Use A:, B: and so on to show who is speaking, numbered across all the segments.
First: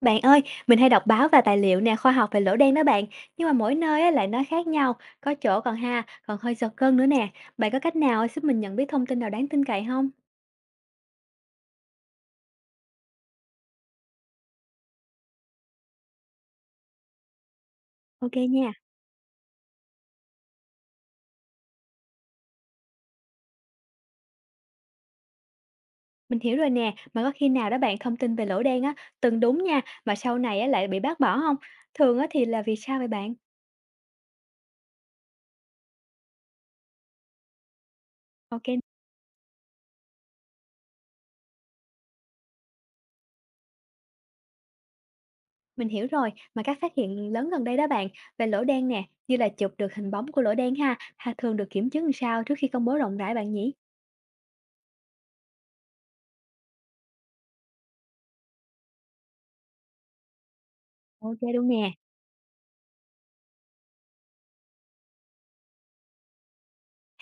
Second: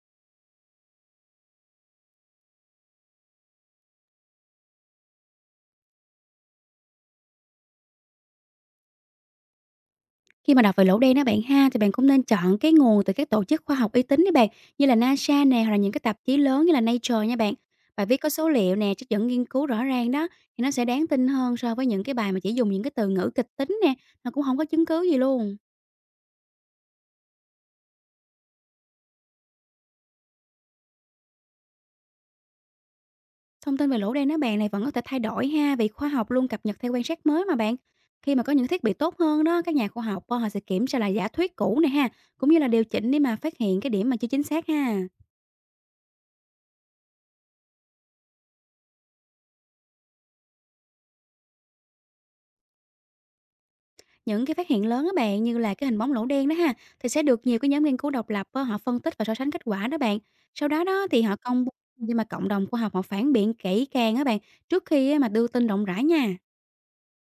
A: Bạn ơi, mình hay đọc báo và tài liệu nè, khoa học về lỗ đen đó bạn, nhưng mà mỗi nơi á, lại nói khác nhau, có chỗ còn hơi giật gân nữa nè. Bạn có cách nào giúp mình nhận biết thông tin nào đáng tin cậy không?
B: Khi mà đọc về lỗ đen đó bạn ha, thì bạn cũng nên chọn cái nguồn từ các tổ chức khoa học uy tín đấy bạn, như là NASA nè, hoặc là những cái tạp chí lớn như là Nature nha bạn. Bài viết có
A: Ok
B: số
A: nha,
B: liệu nè, trích dẫn nghiên cứu rõ ràng đó, thì nó sẽ đáng tin hơn so với những cái bài mà chỉ dùng những cái từ ngữ kịch tính nè, nó cũng không có chứng cứ gì luôn.
A: mình hiểu rồi nè, mà có khi nào đó bạn thông tin về lỗ đen á, từng đúng nha, mà sau này á, lại bị bác bỏ không? Thường á, thì là vì sao vậy bạn?
B: Thông tin về lỗ đen đó bạn này vẫn có thể thay đổi ha, vì khoa học luôn cập nhật theo quan sát mới mà bạn. Khi mà có những
A: Ok,
B: thiết bị tốt hơn đó, các nhà khoa học họ sẽ kiểm tra lại giả thuyết cũ này ha, cũng như là điều chỉnh để mà phát hiện cái điểm mà chưa chính xác ha.
A: mình hiểu rồi, mà các phát hiện lớn gần đây đó bạn, về lỗ đen nè, như là chụp được hình bóng của lỗ đen ha thường được kiểm chứng làm sao trước khi công bố rộng rãi bạn nhỉ?
B: Những cái phát hiện lớn á bạn, như là cái hình bóng lỗ đen đó ha, thì sẽ được nhiều cái nhóm nghiên cứu độc lập á, họ phân tích và so sánh kết quả đó bạn. Sau đó đó thì họ
A: Ok
B: công
A: luôn
B: bố
A: nè.
B: để mà cộng đồng khoa học họ phản biện kỹ càng á bạn trước khi á mà đưa tin rộng rãi nha.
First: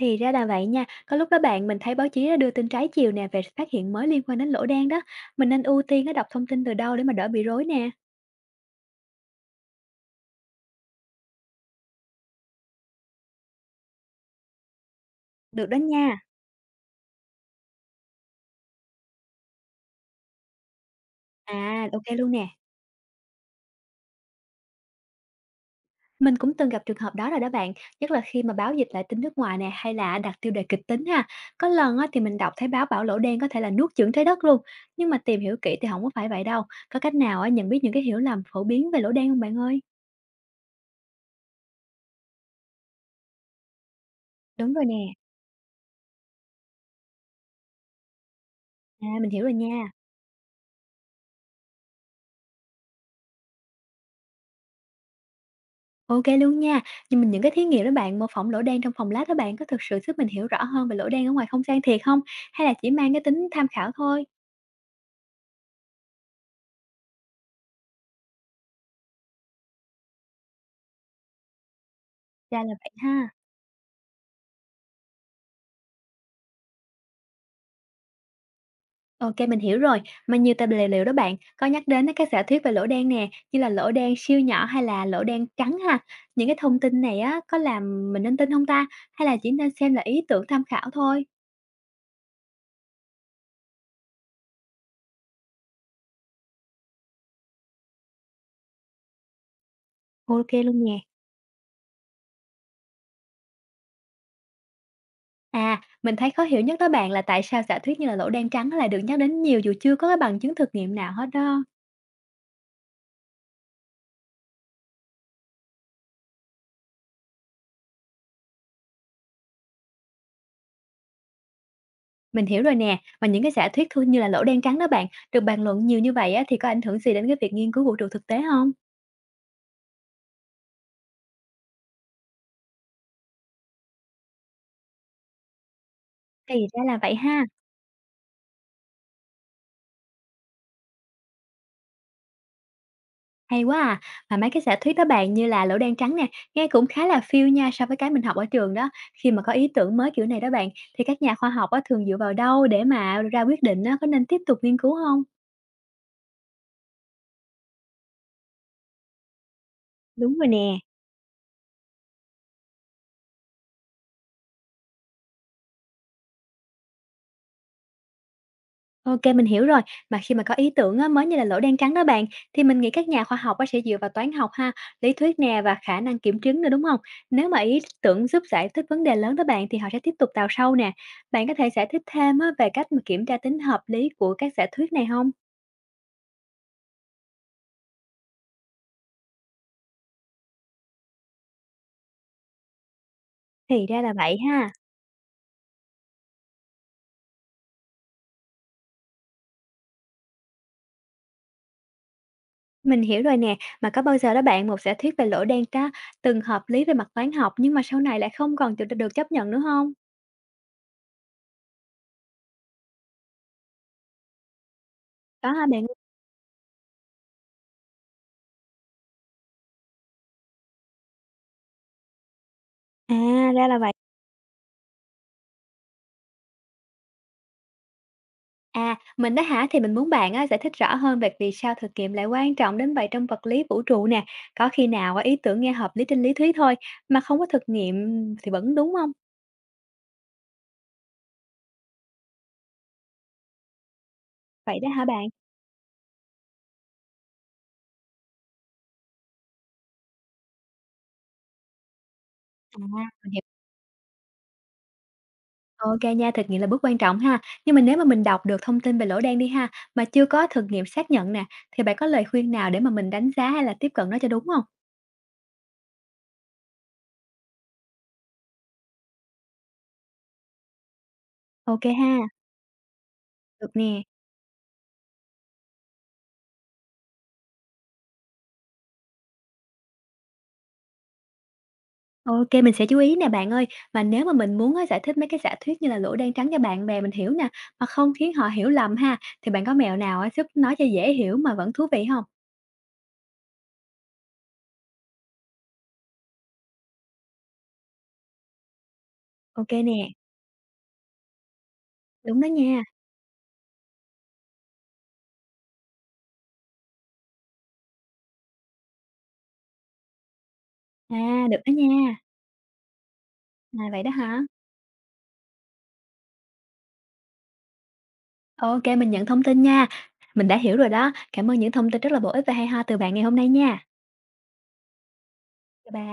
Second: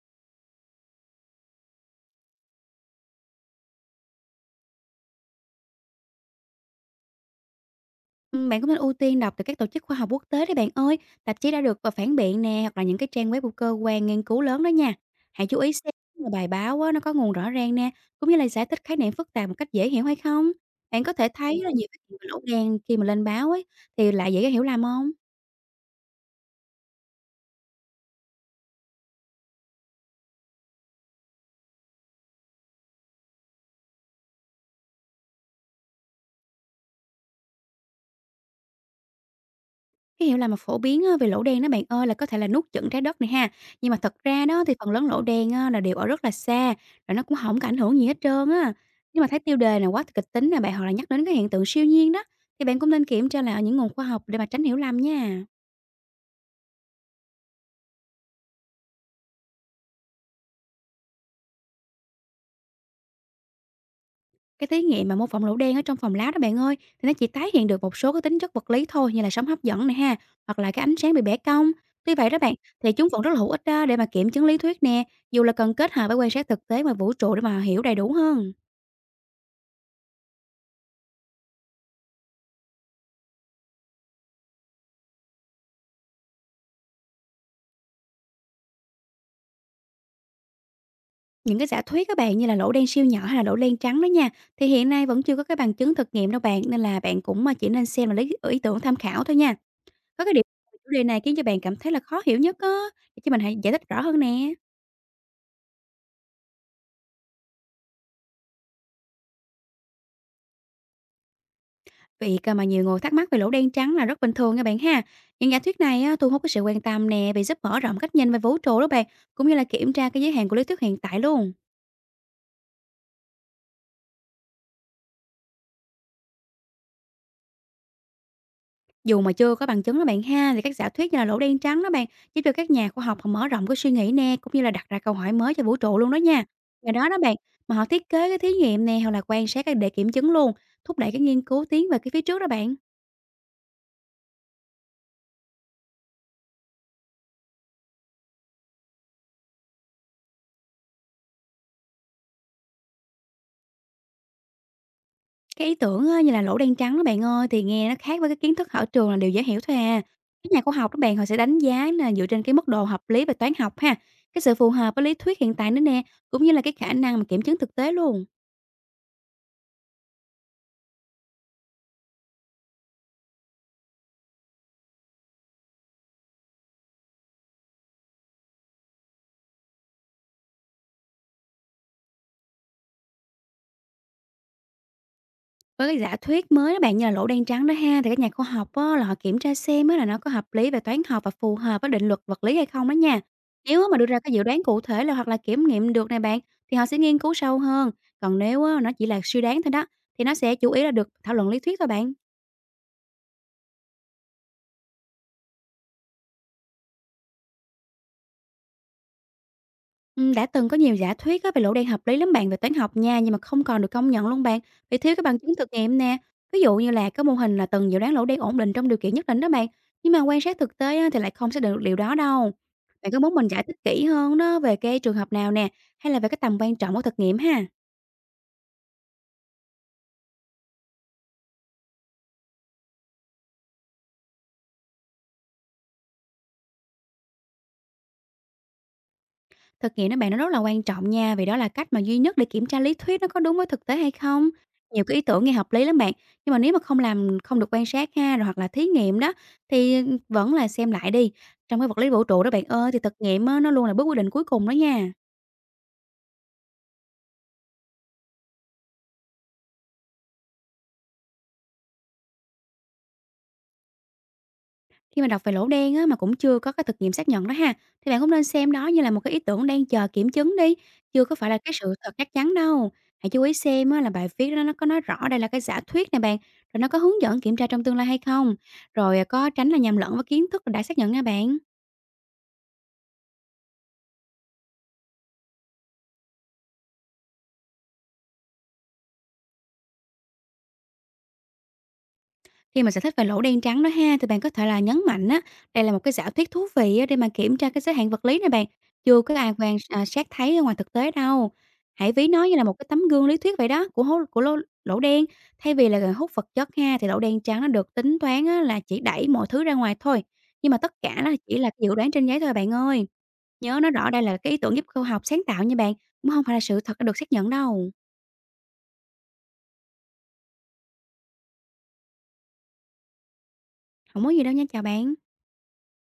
A: Thì ra là vậy nha. Có lúc đó bạn mình thấy báo chí nó đưa tin trái chiều nè về phát hiện mới liên quan đến lỗ đen đó. Mình nên ưu tiên á đọc thông tin từ đâu để mà đỡ bị rối nè.
B: Ừ, bạn cũng nên ưu tiên đọc từ các tổ chức khoa học quốc tế đấy bạn ơi, tạp chí đã được và phản biện nè hoặc là những cái trang web của cơ quan nghiên cứu lớn đó nha. Hãy chú
A: Được
B: ý
A: đó
B: xem
A: nha.
B: là bài báo á, nó có nguồn rõ ràng nè, cũng như là giải thích khái niệm phức tạp một cách dễ hiểu hay không. Bạn có thể
A: À,
B: thấy là nhiều
A: ok
B: cái
A: luôn
B: lỗ
A: nè.
B: đen khi mà lên báo ấy thì lại dễ hiểu lầm không?
A: Mình cũng từng gặp trường hợp đó rồi đó bạn, nhất là khi mà báo dịch lại tin nước ngoài nè hay là đặt tiêu đề kịch tính ha. Có lần á, thì mình đọc thấy báo bảo lỗ đen có thể là nuốt chửng trái đất luôn, nhưng mà tìm hiểu kỹ thì không có phải vậy đâu. Có cách nào á, nhận biết những cái hiểu lầm phổ biến về lỗ đen không bạn ơi?
B: Cái hiểu là mà phổ biến á về lỗ đen đó bạn ơi là có thể là nuốt chửng trái đất này ha. Nhưng mà thật ra đó
A: Đúng
B: thì
A: rồi
B: phần lớn
A: nè,
B: lỗ đen á là đều ở rất là xa, rồi nó cũng không có ảnh hưởng gì hết trơn á.
A: à,
B: Nhưng mà
A: mình
B: thấy
A: hiểu rồi
B: tiêu đề
A: nha.
B: nào quá kịch tính nè bạn, hoặc là nhắc đến cái hiện tượng siêu nhiên đó, thì bạn cũng nên kiểm tra lại ở những nguồn khoa học để mà tránh hiểu lầm nha.
A: OK luôn nha. Nhưng mình những cái thí nghiệm đó bạn, mô phỏng lỗ đen trong phòng lab đó bạn, có thực sự giúp mình hiểu rõ hơn về lỗ đen ở ngoài không gian thiệt không? Hay là chỉ mang cái tính tham khảo thôi?
B: Cái thí nghiệm mà mô phỏng lỗ đen ở trong phòng lab đó bạn ơi, thì nó chỉ tái hiện được một số cái tính chất vật lý thôi như là sóng hấp dẫn này ha, hoặc là cái ánh sáng bị bẻ cong. Tuy vậy đó bạn,
A: Ra là vậy
B: thì chúng vẫn rất
A: ha.
B: là hữu ích đó để mà kiểm chứng lý thuyết nè, dù là cần kết hợp với quan sát thực tế ngoài vũ trụ để mà hiểu đầy đủ hơn.
A: OK mình hiểu rồi. Mà nhiều tài bì liệu đó bạn, có nhắc đến á, các giả thuyết về lỗ đen nè, như là lỗ đen siêu nhỏ hay là lỗ đen trắng ha. Những cái thông tin này á, có làm mình nên tin không ta? Hay là chỉ nên xem là ý tưởng tham khảo thôi?
B: Những cái giả thuyết các bạn như là lỗ đen siêu nhỏ hay là lỗ đen trắng đó nha, thì hiện nay vẫn chưa có cái bằng chứng thực nghiệm đâu bạn, nên là bạn cũng mà chỉ nên xem là lấy ý tưởng tham khảo thôi nha. Có cái điểm
A: OK
B: chủ
A: luôn nè.
B: đề này khiến cho bạn cảm thấy là khó hiểu nhất á, để cho mình hãy giải thích rõ hơn nè.
A: À, mình thấy khó hiểu nhất đó bạn là tại sao giả thuyết như là lỗ đen trắng lại được nhắc đến nhiều dù chưa có cái bằng chứng thực nghiệm nào hết đó.
B: Việc à, mà nhiều người thắc mắc về lỗ đen trắng là rất bình thường nha bạn ha. Những giả thuyết này á, thu hút cái sự quan tâm nè, vì giúp mở rộng cách nhìn về vũ trụ đó bạn, cũng như là kiểm tra cái giới hạn của lý thuyết hiện tại luôn.
A: Mình hiểu rồi nè, và những cái giả thuyết thu như là lỗ đen trắng đó bạn, được bàn luận nhiều như vậy á, thì có ảnh hưởng gì đến cái việc nghiên cứu vũ trụ thực tế không?
B: Dù mà chưa có bằng chứng đó bạn ha, thì các giả thuyết như là lỗ đen trắng đó bạn, giúp cho các nhà khoa học họ mở rộng cái suy nghĩ nè, cũng như là đặt ra câu hỏi mới cho vũ trụ luôn đó nha.
A: Thì ra
B: Nhờ
A: là
B: đó
A: vậy
B: đó bạn,
A: ha,
B: mà họ thiết kế cái thí nghiệm nè, hoặc là quan sát cái để kiểm chứng luôn, thúc đẩy cái nghiên cứu tiến về cái phía trước đó bạn.
A: hay quá à. Và mấy cái giả thuyết đó bạn như là lỗ đen trắng nè, nghe cũng khá là phiêu nha so với cái mình học ở trường đó. Khi mà có ý tưởng mới kiểu này đó bạn, thì các nhà khoa học á, thường dựa vào đâu để mà ra quyết định á, có nên tiếp tục nghiên cứu không?
B: Cái ý tưởng á, như là lỗ đen trắng đó bạn ơi, thì nghe nó khác với cái kiến thức ở trường là điều dễ hiểu thôi à.
A: Đúng rồi
B: Các nhà khoa
A: nè.
B: học đó bạn, họ sẽ đánh giá là dựa trên cái mức độ hợp lý về toán học ha, cái sự phù hợp với lý thuyết hiện tại nữa nè, cũng như là cái khả năng mà kiểm chứng thực tế luôn.
A: OK, mình hiểu rồi. Mà khi mà có ý tưởng á, mới như là lỗ đen trắng đó bạn, thì mình nghĩ các nhà khoa học á, sẽ dựa vào toán học ha, lý thuyết nè và khả năng kiểm chứng nữa đúng không? Nếu mà ý tưởng giúp giải thích vấn đề lớn đó bạn thì họ sẽ tiếp tục đào sâu nè. Bạn có thể giải thích thêm á, về cách mà kiểm tra tính hợp lý của các giả thuyết này không?
B: Với cái giả thuyết mới đó bạn, như là lỗ đen trắng đó ha, thì các nhà khoa học á là họ kiểm tra xem á là nó có hợp lý về toán học và phù hợp với định luật vật lý hay không đó nha. Nếu
A: Thì
B: á mà
A: ra
B: đưa
A: là
B: ra cái
A: vậy
B: dự đoán
A: ha.
B: cụ thể là hoặc là kiểm nghiệm được này bạn, thì họ sẽ nghiên cứu sâu hơn. Còn nếu á, nó chỉ là suy đoán thôi đó, thì nó sẽ chủ yếu là được thảo luận lý thuyết thôi bạn.
A: Mình hiểu rồi nè, mà có bao giờ đó bạn một giả thuyết về lỗ đen ta từng hợp lý về mặt toán học nhưng mà sau này lại không còn được được chấp nhận nữa không?
B: Đã từng có nhiều giả thuyết á về lỗ đen hợp lý lắm bạn về toán học nha, nhưng mà không còn được công nhận luôn bạn, vì thiếu cái bằng
A: Có
B: chứng
A: hả
B: thực
A: bạn?
B: nghiệm nè. Ví dụ như là cái mô hình là từng dự đoán lỗ đen ổn định trong điều kiện nhất định đó bạn, nhưng mà quan sát thực tế á, thì lại không xác định được điều đó đâu. Bạn
A: À,
B: có muốn mình giải
A: ra
B: thích
A: là vậy.
B: kỹ hơn đó về cái trường hợp nào nè, hay là về cái tầm quan trọng của thực nghiệm ha?
A: À, mình á hả? Thì mình muốn bạn á giải thích rõ hơn về vì sao thực nghiệm lại quan trọng đến vậy trong vật lý vũ trụ nè. Có khi nào á ý tưởng nghe hợp lý trên lý thuyết thôi mà không có thực nghiệm thì vẫn đúng không?
B: Thực nghiệm đó bạn nó rất là quan trọng nha, vì đó là cách mà duy nhất để kiểm tra lý thuyết nó có đúng với thực tế hay không.
A: Vậy đó hả
B: Nhiều cái ý
A: bạn?
B: tưởng nghe hợp lý lắm bạn, nhưng mà nếu mà không làm không được quan sát ha, rồi hoặc là thí nghiệm đó thì vẫn là xem lại đi. Trong cái vật lý vũ trụ đó bạn
A: À,
B: ơi thì thực
A: mình hiểu.
B: nghiệm á, nó luôn là bước quyết định cuối cùng đó nha.
A: Ok nha, thực nghiệm là bước quan trọng ha. Nhưng mà nếu mà mình đọc được thông tin về lỗ đen đi ha, mà chưa có thực nghiệm xác nhận nè, thì bạn có lời khuyên nào để mà mình đánh giá hay là tiếp cận nó cho đúng không?
B: Khi mà đọc về lỗ đen á, mà cũng chưa có cái thực nghiệm xác nhận đó ha, thì bạn cũng nên xem đó như là một cái ý tưởng đang chờ kiểm chứng đi, chưa có phải là cái
A: Ok
B: sự
A: ha,
B: thật chắc chắn đâu. Hãy chú ý
A: được
B: xem á,
A: nè.
B: là bài viết đó nó có nói rõ đây là cái giả thuyết này bạn, rồi nó có hướng dẫn kiểm tra trong tương lai hay không, rồi à, có tránh là nhầm lẫn với kiến thức đã xác nhận nha bạn.
A: OK, mình sẽ chú ý nè bạn ơi. Mà nếu mà mình muốn á giải thích mấy cái giả thuyết như là lỗ đen trắng cho bạn bè mình hiểu nè, mà không khiến họ hiểu lầm ha, thì bạn có mẹo nào á giúp nói cho dễ hiểu mà vẫn thú vị không?
B: Khi mà giải thích về lỗ đen trắng đó ha, thì bạn có thể là nhấn mạnh á, đây là một cái giả thuyết thú vị á, để mà kiểm tra cái giới hạn vật lý này bạn. Chưa có ai
A: OK
B: quan à,
A: nè,
B: sát thấy ở ngoài thực tế đâu. Hãy ví
A: đúng
B: nó
A: đó
B: như là một
A: nha,
B: cái tấm gương lý thuyết vậy đó của hố, của lỗ, lỗ đen. Thay vì là gần hút vật chất ha, thì lỗ đen trắng nó được tính toán á, là chỉ đẩy mọi thứ ra ngoài thôi. Nhưng mà tất cả là
A: à, được
B: chỉ là
A: đó
B: cái dự đoán
A: nha,
B: trên giấy thôi bạn ơi. Nhớ
A: à,
B: nó
A: vậy đó
B: rõ đây là
A: hả?
B: cái ý tưởng giúp khoa học sáng tạo nha bạn, cũng không phải là sự thật đã được xác nhận đâu.
A: OK, mình nhận thông tin nha, mình đã hiểu rồi đó. Cảm ơn những thông tin rất là bổ ích và hay ho từ bạn ngày hôm nay nha.
B: Không có gì đâu nha, chào bạn.
A: Chào bạn.